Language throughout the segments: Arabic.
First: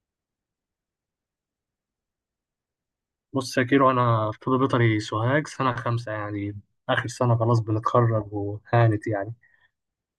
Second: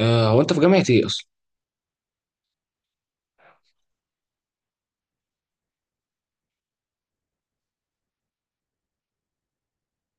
هو انت في جامعة ايه اصلا؟ بص يا كيرو، انا في طب بيطري سوهاج سنة 5 يعني، اخر سنه، خلاص بنتخرج وهانت يعني.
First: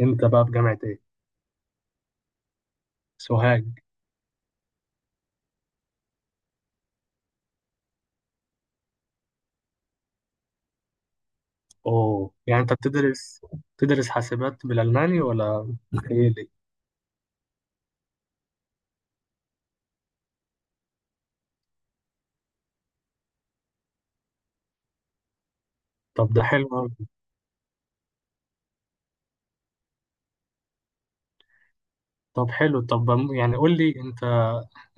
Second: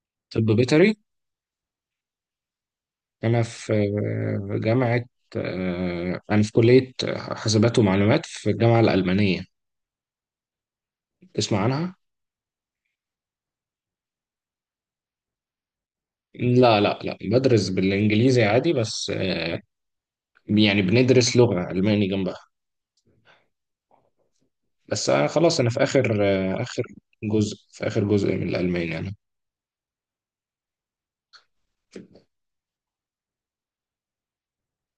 انت بقى طب في جامعه بيطري؟ ايه؟ انا سوهاج. في آه، جامعة آه، انا في كلية حاسبات ومعلومات في الجامعة الألمانية. تسمع عنها؟ اوه، يعني انت بتدرس بتدرس حاسبات بالالماني، ولا متهيألي؟ لا، لا، لا، بدرس بالانجليزي عادي. بس يعني بندرس لغة ألماني جنبها. بس خلاص انا في اخر طب ده آه، حلو اخر أوي. جزء في اخر جزء من الألماني انا. طب حلو، طب يعني قول لي انت،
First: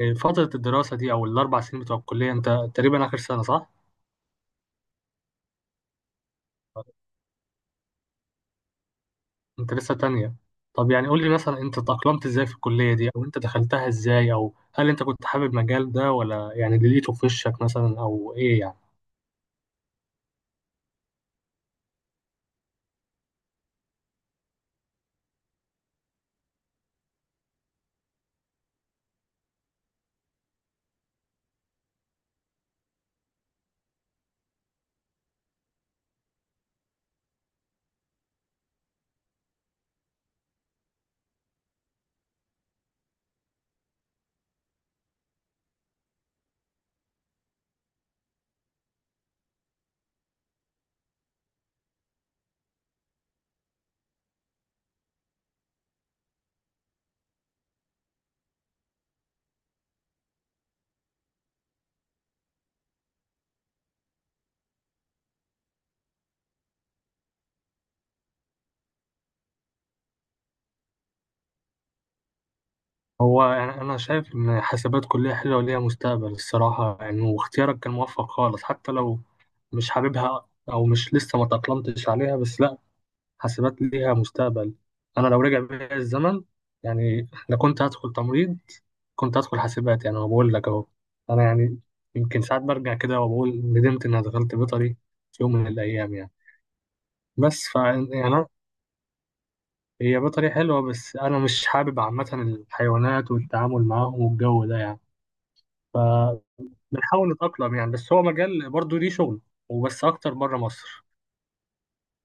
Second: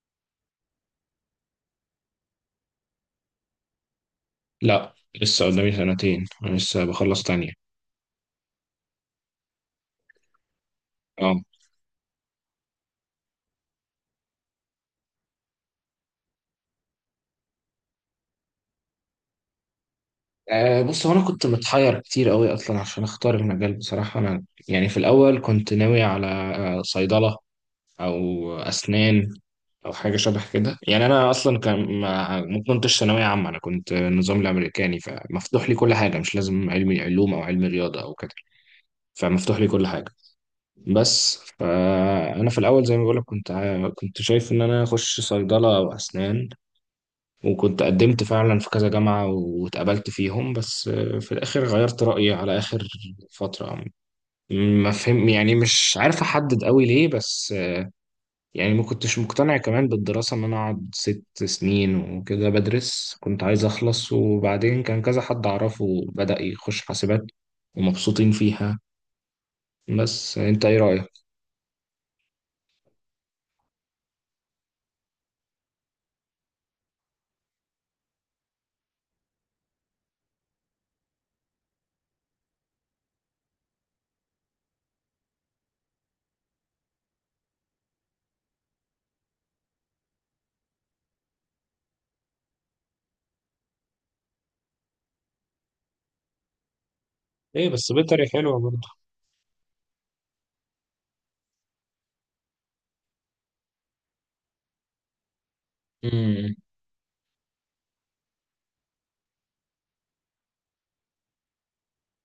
فتره الدراسه دي او ال4 سنين بتوع الكليه، انت تقريبا اخر سنه، صح؟ لا، لسه قدامي سنتين، انا لسه بخلص تانية. انت لسه تانية؟ طب يعني قول لي اه، مثلا، انت تأقلمت ازاي في الكلية دي، او انت دخلتها ازاي، او هل انت كنت حابب المجال ده ولا يعني اللي لقيته في وشك مثلا، او ايه يعني؟ أه، بص، هو انا كنت متحير كتير قوي اصلا عشان اختار المجال بصراحه. انا يعني في الاول كنت ناوي على صيدله، او اسنان، او حاجه شبه كده. يعني انا اصلا كان ما كنتش ثانويه عامه، انا كنت النظام الامريكاني، فمفتوح لي كل حاجه، مش لازم علمي علوم او علمي رياضه او كده. فمفتوح لي كل حاجه. بس فانا في الاول زي ما بقولك كنت شايف ان انا اخش صيدله او اسنان، وكنت قدمت فعلا في كذا جامعة واتقبلت فيهم. بس في الآخر غيرت رأيي على آخر فترة. ما فهم يعني مش عارف أحدد قوي ليه، بس يعني ما كنتش مقتنع كمان بالدراسة إن أنا أقعد 6 سنين وكده بدرس. كنت عايز أخلص، وبعدين كان كذا حد أعرفه بدأ يخش حاسبات ومبسوطين فيها. بس أنت إيه رأيك؟ هو يعني أنا شايف إن حاسبات كلية حلوة وليها مستقبل الصراحة يعني، واختيارك كان موفق خالص. حتى لو مش حاببها، أو مش لسه ما تأقلمتش عليها، بس لأ، حاسبات ليها مستقبل. أنا لو رجع بيا الزمن، يعني لو كنت هدخل تمريض، كنت هدخل حاسبات. يعني أنا بقول لك أهو، أنا يعني يمكن ساعات برجع كده وبقول ندمت إني دخلت بيطري في يوم من الأيام يعني. بس إيه، ف بس يعني بيطري حلوة برضه. هي بيطري حلوة، بس أنا مش حابب عامة الحيوانات والتعامل معاهم والجو ده يعني. امم. بنحاول نتأقلم يعني، بس هو مجال برضه ليه شغل، وبس أكتر بره مصر.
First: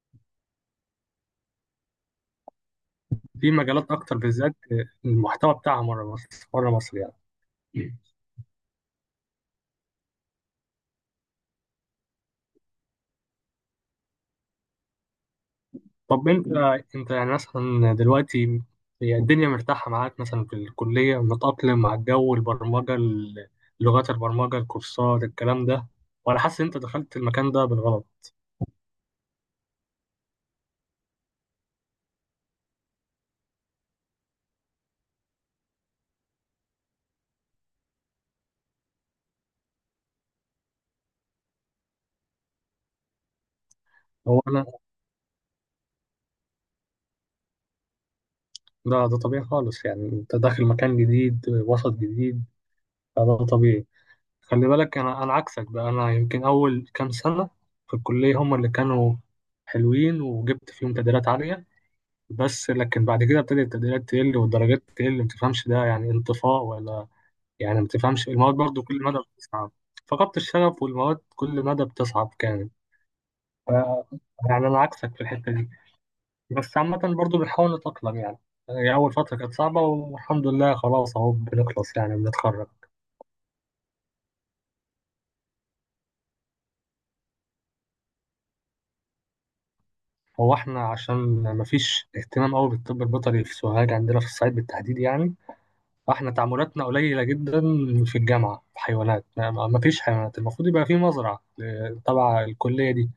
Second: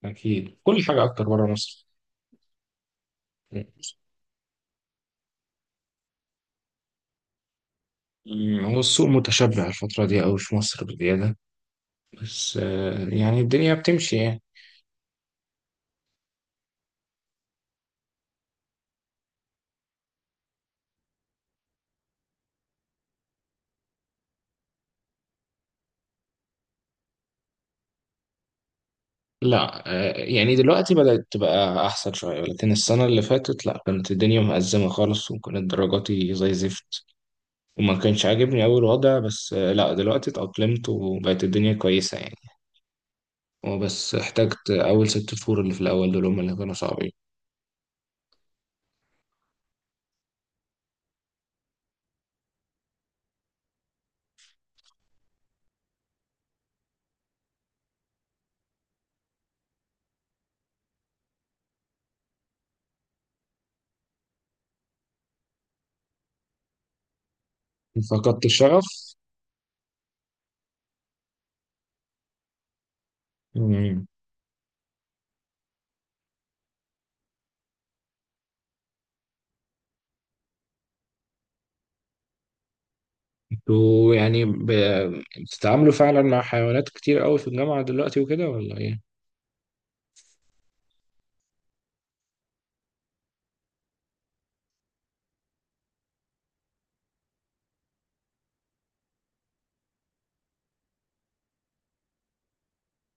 أكيد، كل حاجة أكتر بره مصر. في مجالات أكتر بالذات المحتوى بتاعها بره مصر، بره مصر يعني. هو السوق متشبع الفترة دي أوي في مصر بزيادة، بس يعني الدنيا بتمشي يعني. طب أنت يعني مثلا دلوقتي، هي الدنيا مرتاحة معاك مثلا في الكلية، متأقلم مع الجو، البرمجة، لغات البرمجة، الكورسات، الكلام ده؟ وأنا حاسس إن أنت دخلت المكان ده بالغلط. لا، يعني دلوقتي بدأت تبقى أحسن شوية، لكن السنة اللي فاتت لا، كانت الدنيا مأزمة خالص، وكانت درجاتي زي زفت، وما كانش عاجبني أول وضع، بس لا، دلوقتي اتأقلمت وبقت الدنيا كويسة يعني. هو بس هو أنا احتجت أول 6 شهور، اللي في الأول دول هم اللي كانوا صعبين. ده طبيعي خالص يعني. أنت داخل مكان جديد، وسط جديد، فده طبيعي. خلي بالك، انا عكسك بقى، انا يمكن اول كام سنه في الكليه هم اللي كانوا حلوين، وجبت فيهم تقديرات عاليه. بس لكن بعد كده ابتدت التقديرات تقل والدرجات تقل. ما تفهمش ده يعني انطفاء ولا يعني ما تفهمش فقدت المواد برضو كل الشغف. مدى بتصعب؟ فقدت الشغف، والمواد كل مدى بتصعب كانت. ف- مم. يعني انا عكسك في الحته دي، بس عامه برضو بنحاول نتاقلم يعني. يعني اول فتره كانت صعبه، والحمد لله خلاص اهو بنخلص، يعني بنتخرج. انتوا يعني بتتعاملوا فعلا مع حيوانات كتير أوي في الجامعة دلوقتي وكده، ولا إيه؟ هو احنا عشان مفيش اهتمام قوي بالطب البيطري في سوهاج عندنا في الصعيد بالتحديد يعني، فاحنا تعاملاتنا قليلة جدا. في الجامعة في حيوانات، مفيش حيوانات. المفروض يبقى في مزرعة تبع الكلية دي،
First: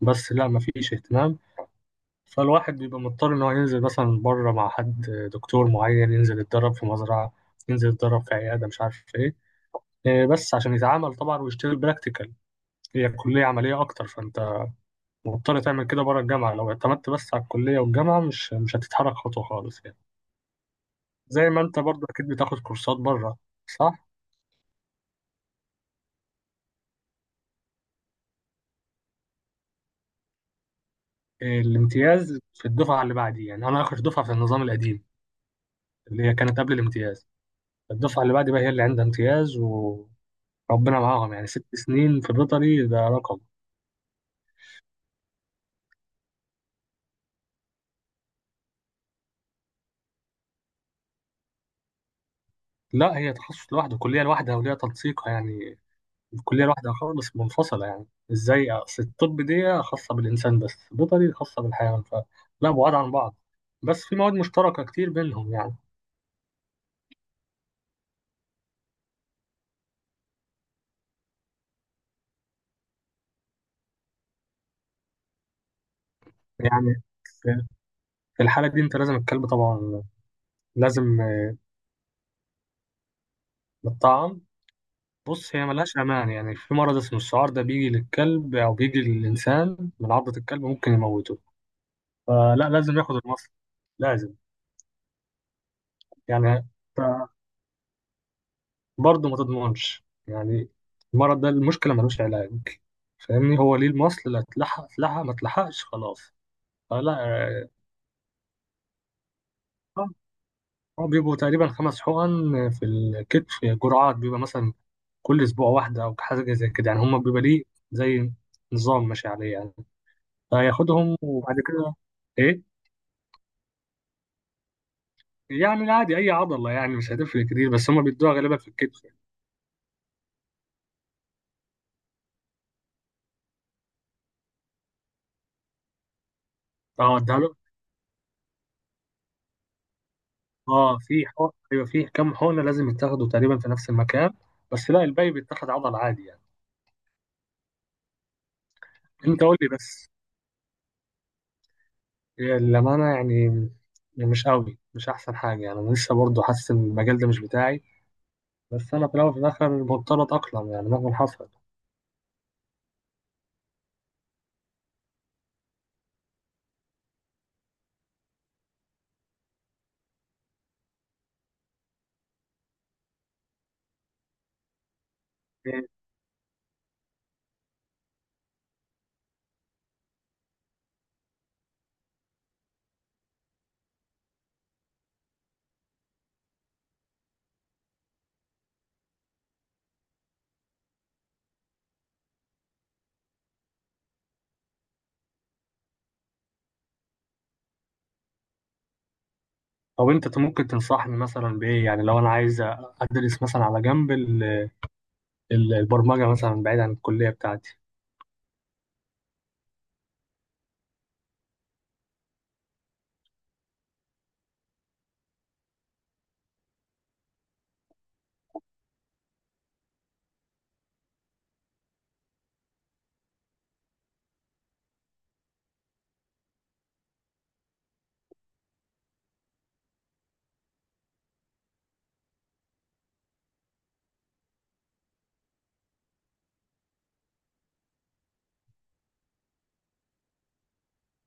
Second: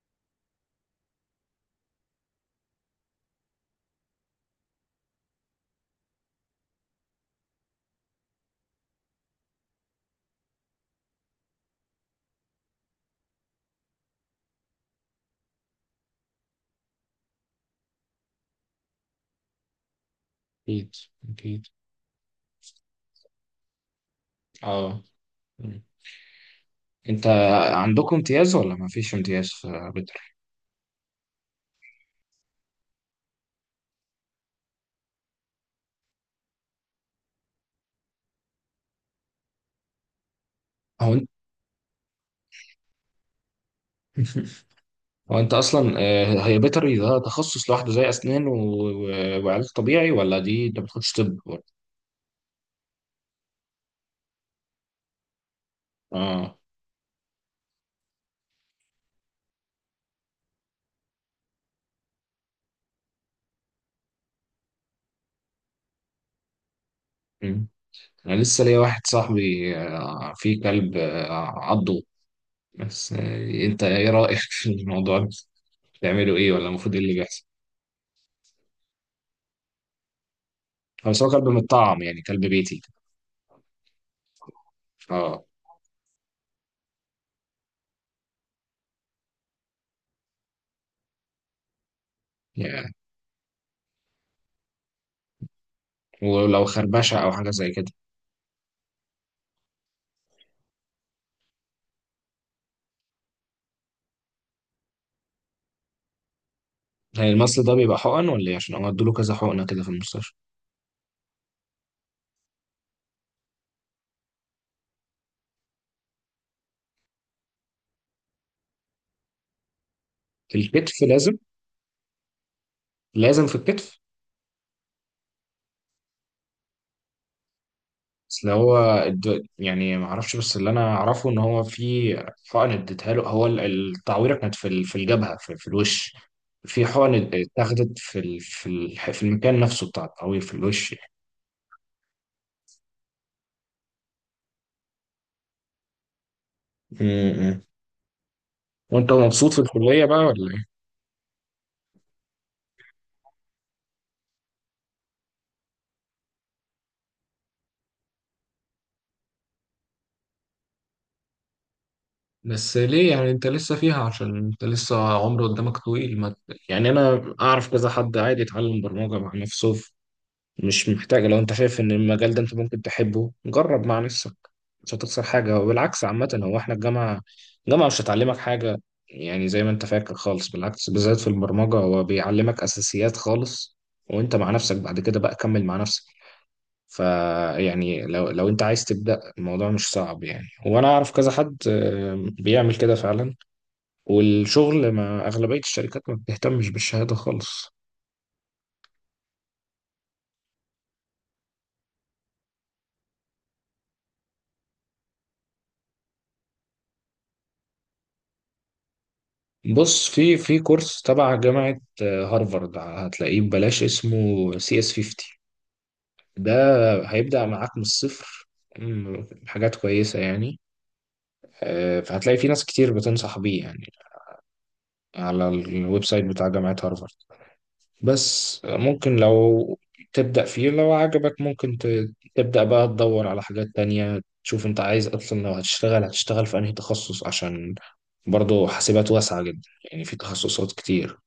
بس لا مفيش اهتمام. فالواحد بيبقى مضطر ان هو ينزل مثلا بره مع حد، دكتور معين، ينزل يتدرب في مزرعة، ينزل يتدرب في عيادة، مش عارف ايه. بس عشان يتعامل طبعا ويشتغل براكتيكال. هي كلية عملية أكتر، فأنت مضطر تعمل كده بره الجامعة. لو اعتمدت بس على الكلية والجامعة، مش هتتحرك خطوة خالص يعني. أكيد. زي ما أكيد. انت برضه اكيد بتاخد كورسات بره، صح؟ أه. مم. أنت عندكم امتياز ولا ما فيش امتياز في بيطري؟ الامتياز في الدفعة اللي بعدي. يعني انا اخر دفعة في النظام القديم، اللي هي كانت قبل الامتياز. الدفعة اللي بعدي بقى هي اللي عندها امتياز، وربنا هو أنت معاهم، يعني 6 سنين في بيطري ده رقم. هو أنت أصلا هي بيطري ده تخصص لوحده زي أسنان وعلاج طبيعي، ولا دي أنت ما بتاخدش طب؟ لا، هي تخصص لوحده، كلية لوحدها، وليها تنسيقها يعني. أه. كلية لوحدها خالص منفصلة يعني. ازاي؟ اصل الطب دي خاصة بالإنسان، بس بيطري خاصة بالحيوان، فلا بعاد عن بعض. بس في مواد مشتركة كتير بينهم يعني. مم. أنا لسه ليا واحد صاحبي فيه كلب عضه، بس أنت إيه رأيك في الموضوع ده؟ بتعملوا إيه، ولا المفروض إيه يعني اللي بيحصل؟ في، في الحالة دي انت لازم الكلب طبعا لازم، بس هو كلب متطعم، يعني كلب بيتي. يتطعم. أه. بص، هي ملهاش أمان. يعني في مرض اسمه السعار، ده بيجي للكلب أو بيجي للإنسان من عضة الكلب، ممكن يموته. فلا، يعني لازم ياخد المصل، لازم. ولو يعني خربشة أو حاجة زي كده. برضه ما تضمنش يعني، المرض ده المشكلة ملوش علاج، فاهمني؟ هو ليه المصل، لا اتلحق اتلحق، ما اتلحقش خلاص. فلا يعني المصل ده بيبقى حقن ولا ايه؟ عشان هو ادوله كذا حقنه كده في المستشفى. هو بيبقوا تقريبا 5 حقن في الكتف، جرعات، بيبقى مثلا كل أسبوع واحدة أو حاجة زي كده يعني. هما بيبقى ليه زي نظام ماشي عليه يعني، الكتف فياخدهم لازم؟ وبعد كده. إيه؟ لازم في الكتف. يعني عادي أي عضلة، يعني مش هتفرق كتير، بس هما بيدوها بس اللي غالبا في هو الكتف. يعني ما اعرفش، بس اللي انا اعرفه ان هو في حقن اديتها له، هو التعويره كانت في الجبهه، في الوش، في حقن اه ده، اتاخدت في المكان نفسه بتاع التعوير في الوش اه يعني. في حقن، ايوه، في كام حقنه لازم يتاخدوا تقريبا في نفس المكان، بس لا الباقي بيتاخد عضل عادي يعني. م- م. وانت انت مبسوط قول في لي الكليه بس. بقى، ولا ايه؟ هي الامانه يعني مش قوي، مش احسن حاجه يعني. انا لسه برضه حاسس ان المجال ده مش بتاعي، بس انا في الاول وفي الاخر مضطر اتاقلم يعني مهما حصل. بس ليه يعني انت لسه فيها؟ عشان انت لسه عمر قدامك طويل، ما يعني انا اعرف كذا حد عادي اتعلم برمجه مع نفسه. مش محتاج، لو انت شايف ان المجال ده انت ممكن تحبه، جرب مع نفسك. مش هتخسر حاجة، إيه، وبالعكس. عامة هو احنا الجامعة مش هتعلمك حاجة يعني، زي ما انت فاكر خالص بالعكس. بالذات في البرمجة هو بيعلمك اساسيات خالص، وانت مع نفسك بعد كده بقى كمل مع نفسك. فيعني لو انت عايز تبدأ، الموضوع مش صعب يعني. وانا اعرف كذا حد بيعمل كده فعلا. والشغل ما اغلبية الشركات ما بتهتمش بالشهادة خالص. طب انت ممكن تنصحني مثلا بايه يعني، لو انا عايز ادرس مثلا على جنب البرمجه مثلا بعيد عن الكليه بتاعتي؟ بص في كورس تبع جامعة هارفارد، هتلاقيه ببلاش، اسمه CS50. ده هيبدأ معاك من الصفر. حاجات كويسة يعني. فهتلاقي في ناس كتير بتنصح بيه يعني، على الويب سايت بتاع جامعة هارفارد. بس ممكن لو تبدأ فيه، لو عجبك ممكن تبدأ بقى تدور على حاجات تانية، تشوف انت عايز اصلا لو هتشتغل، هتشتغل في انهي تخصص، عشان برضه حاسبات واسعة جدا، يعني في تخصصات كتير.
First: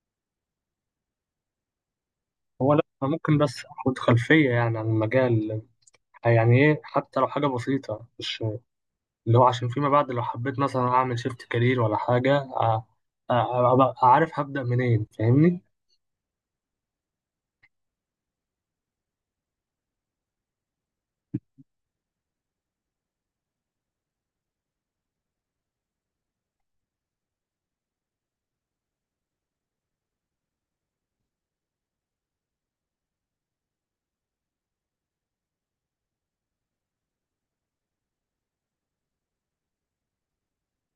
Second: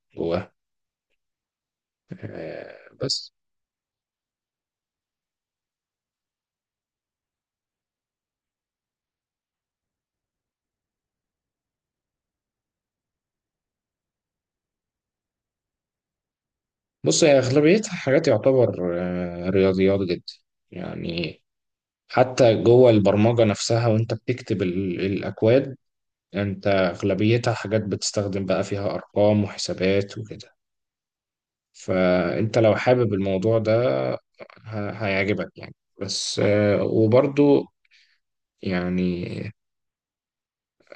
هو لا، انا بس ممكن بس اخد خلفيه يعني عن المجال، يعني ايه، حتى لو حاجه بسيطه. مش اللي هو عشان فيما بعد لو حبيت مثلا اعمل شيفت كارير ولا حاجه، أبقى عارف هبدا منين، فاهمني؟ بص هي أغلبيتها حاجات يعتبر رياضيات جدا يعني. حتى جوه البرمجة نفسها وأنت بتكتب الأكواد، أنت أغلبيتها حاجات بتستخدم بقى فيها أرقام وحسابات وكده. فأنت لو حابب الموضوع ده هيعجبك يعني. بس وبرضو يعني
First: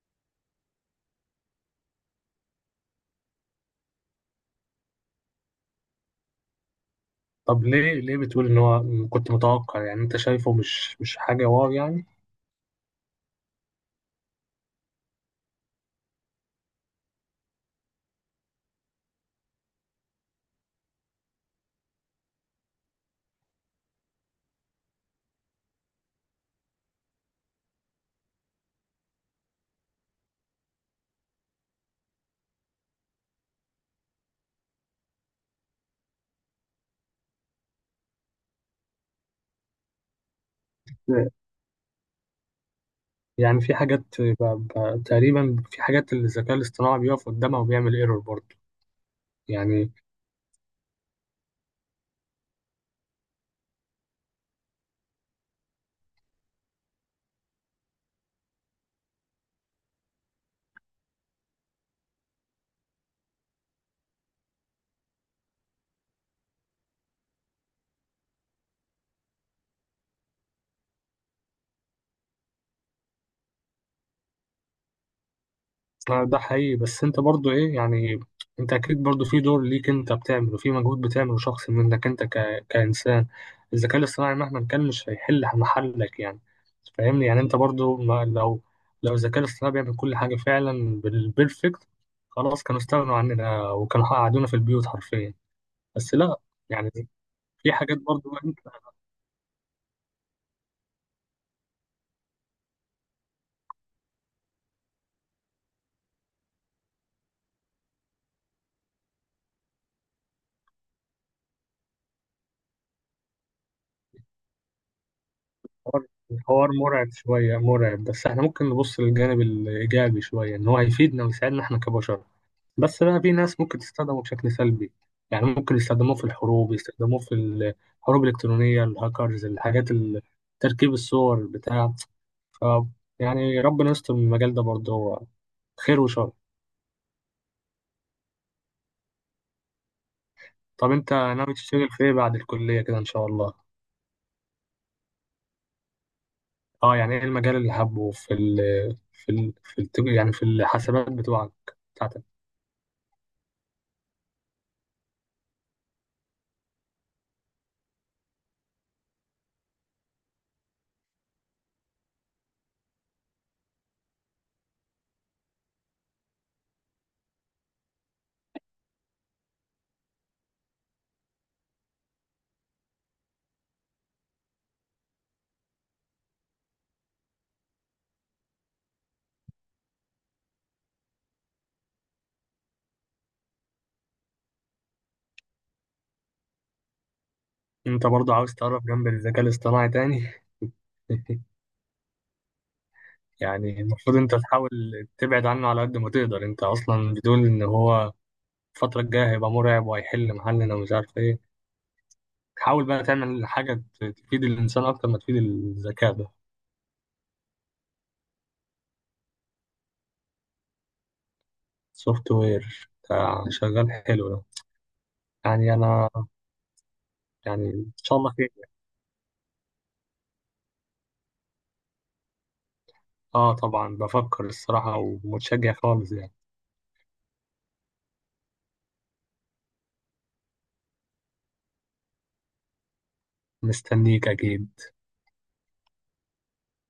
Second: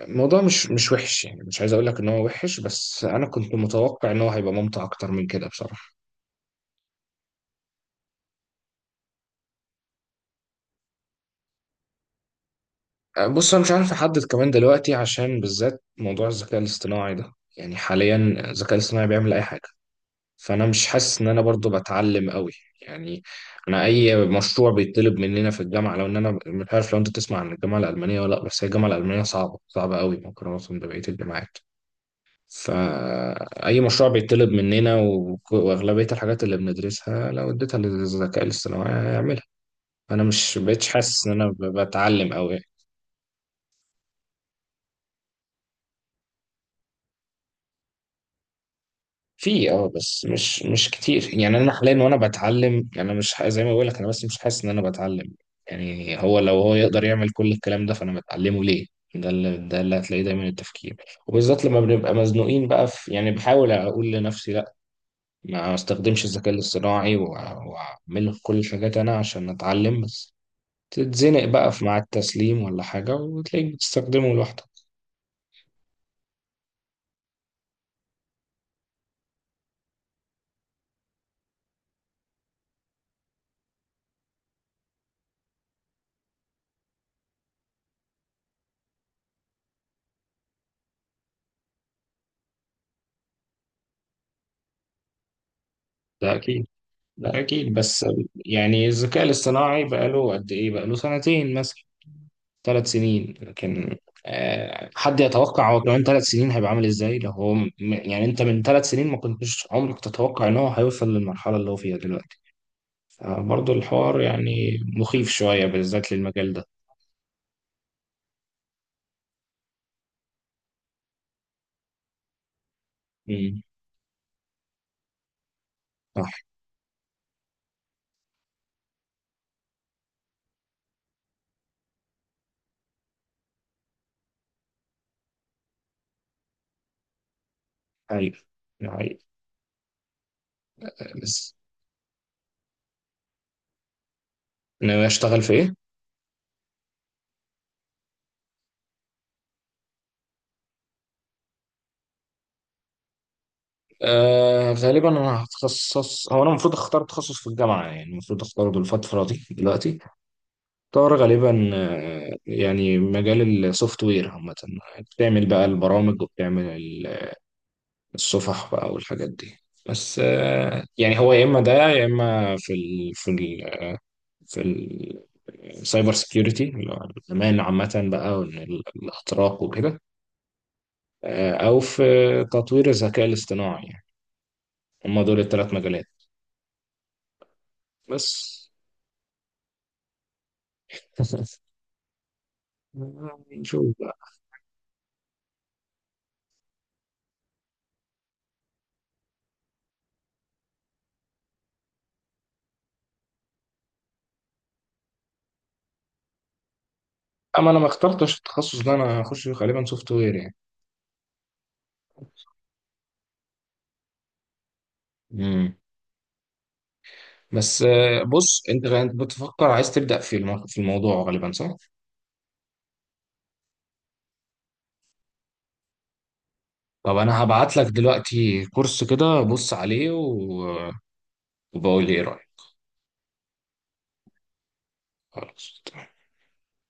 الموضوع مش وحش، يعني مش عايز أقول لك إن هو وحش، بس أنا كنت متوقع إن هو هيبقى ممتع أكتر من كده بصراحة. طب ليه بتقول ان هو كنت متوقع يعني، انت شايفه مش، مش حاجه واو يعني؟ بص انا مش عارف احدد كمان دلوقتي، عشان بالذات موضوع الذكاء الاصطناعي ده يعني حاليا الذكاء الاصطناعي بيعمل اي حاجه. فانا مش حاسس ان انا برضو بتعلم قوي يعني. انا اي مشروع بيطلب مننا في الجامعه، لو ان انا مش عارف، لو انت تسمع عن الجامعه الالمانيه ولا لا، بس هي الجامعه الالمانيه صعبه صعبه قوي مقارنه ببقيه الجامعات. فاي مشروع بيطلب مننا، واغلبيه الحاجات اللي بندرسها لو اديتها للذكاء الاصطناعي هيعملها. انا مش بقتش حاسس ان انا بتعلم قوي. يعني في حاجات تقريبا، في حاجات اللي الذكاء الاصطناعي بيقف قدامها وبيعمل ايرور برضه؟ في اه، يعني بس مش كتير يعني. انا حاليا وانا بتعلم، يعني انا مش زي ما بقول لك انا، بس مش حاسس ان انا بتعلم. يعني هو، لو هو يقدر يعمل كل الكلام ده، فانا بتعلمه ليه؟ ده اللي هتلاقيه دايما، التفكير. وبالذات لما بنبقى مزنوقين بقى في، يعني بحاول اقول لنفسي لا، ما استخدمش الذكاء الاصطناعي واعمل كل الحاجات انا عشان اتعلم. بس تتزنق بقى في مع التسليم ولا حاجة، وتلاقيك بتستخدمه لوحدك. ده حقيقي، بس انت برضو ايه يعني؟ انت اكيد برضو في دور ليك انت بتعمله، في مجهود بتعمله شخص منك انت كإنسان. الذكاء الاصطناعي مهما كان مش هيحل محلك يعني، فاهمني؟ يعني انت برضو ما، لو الذكاء الاصطناعي بيعمل كل حاجة فعلا بالبيرفكت، خلاص كانوا استغنوا عننا وكانوا قعدونا في البيوت حرفيا. بس ده لا اكيد. يعني، ده في اكيد، حاجات بس برضو انت. يعني الذكاء الاصطناعي بقاله قد ايه؟ بقاله سنتين مثلا، 3 سنين. لكن حد يتوقع هو كمان 3 سنين هيبقى عامل ازاي؟ لو هو يعني انت من 3 سنين ما كنتش عمرك تتوقع ان هو هيوصل للمرحلة اللي هو فيها دلوقتي. فبرضه الحوار يعني مخيف شوية الحوار، بالذات للمجال ده. الحوار مرعب شوية، مرعب، بس احنا ممكن نبص للجانب الإيجابي شوية، ان هو هيفيدنا ويساعدنا احنا كبشر، بس بقى في ناس امم. ممكن تستخدمه بشكل سلبي يعني. ممكن يستخدموه في صح. الحروب، يستخدموه في الحروب الإلكترونية، الهاكرز، الحاجات تركيب الصور بتاع. ف يعني ربنا يستر من المجال ده برضه، هو خير وشر. حقيقي. حقيقي. طب انت بس ناوي تشتغل في ايه بعد الكلية كده ان شاء الله؟ انا اشتغل في ايه؟ اه، يعني ايه المجال اللي حابه في ال في ال في الت- يعني في الحسابات بتوعك بتاعتك؟ غالبا انا هتخصص، هو انا المفروض اختار تخصص في الجامعة، يعني المفروض اختاره الفترة دي دلوقتي. طار غالبا يعني مجال السوفت وير عامة، بتعمل بقى البرامج وبتعمل الصفح بقى والحاجات دي. بس يعني هو يا إما ده، يا إما في السايبر سكيورتي، اللي هو الأمان عامة بقى، وإن الأطراق وكده. أو في تطوير الذكاء الاصطناعي يعني. هما دول الثلاث مجالات. انت بس برضه عاوز تقرب جنب الذكاء الاصطناعي تاني؟ يعني نشوف المفروض بقى. انت تحاول تبعد عنه على قد ما تقدر. انت اصلا بتقول ان هو الفترة الجاية هيبقى مرعب وهيحل محلنا ومش عارف ايه. حاول بقى تعمل حاجة تفيد الانسان اكتر ما تفيد الذكاء ده. أما أنا ما اخترتش التخصص ده. أنا هخش غالبا سوفت وير يعني. سوفت وير بتاع شغال حلو ده. مم. يعني انا، يعني بس ان شاء الله خير. بص انت بتفكر عايز تبدأ في في الموضوع غالبا، صح؟ اه طبعا بفكر الصراحة، ومتشجع خالص يعني. طب انا هبعت لك دلوقتي كورس كده، بص عليه وبقول لي ايه رأيك. مستنيك اكيد. خلاص.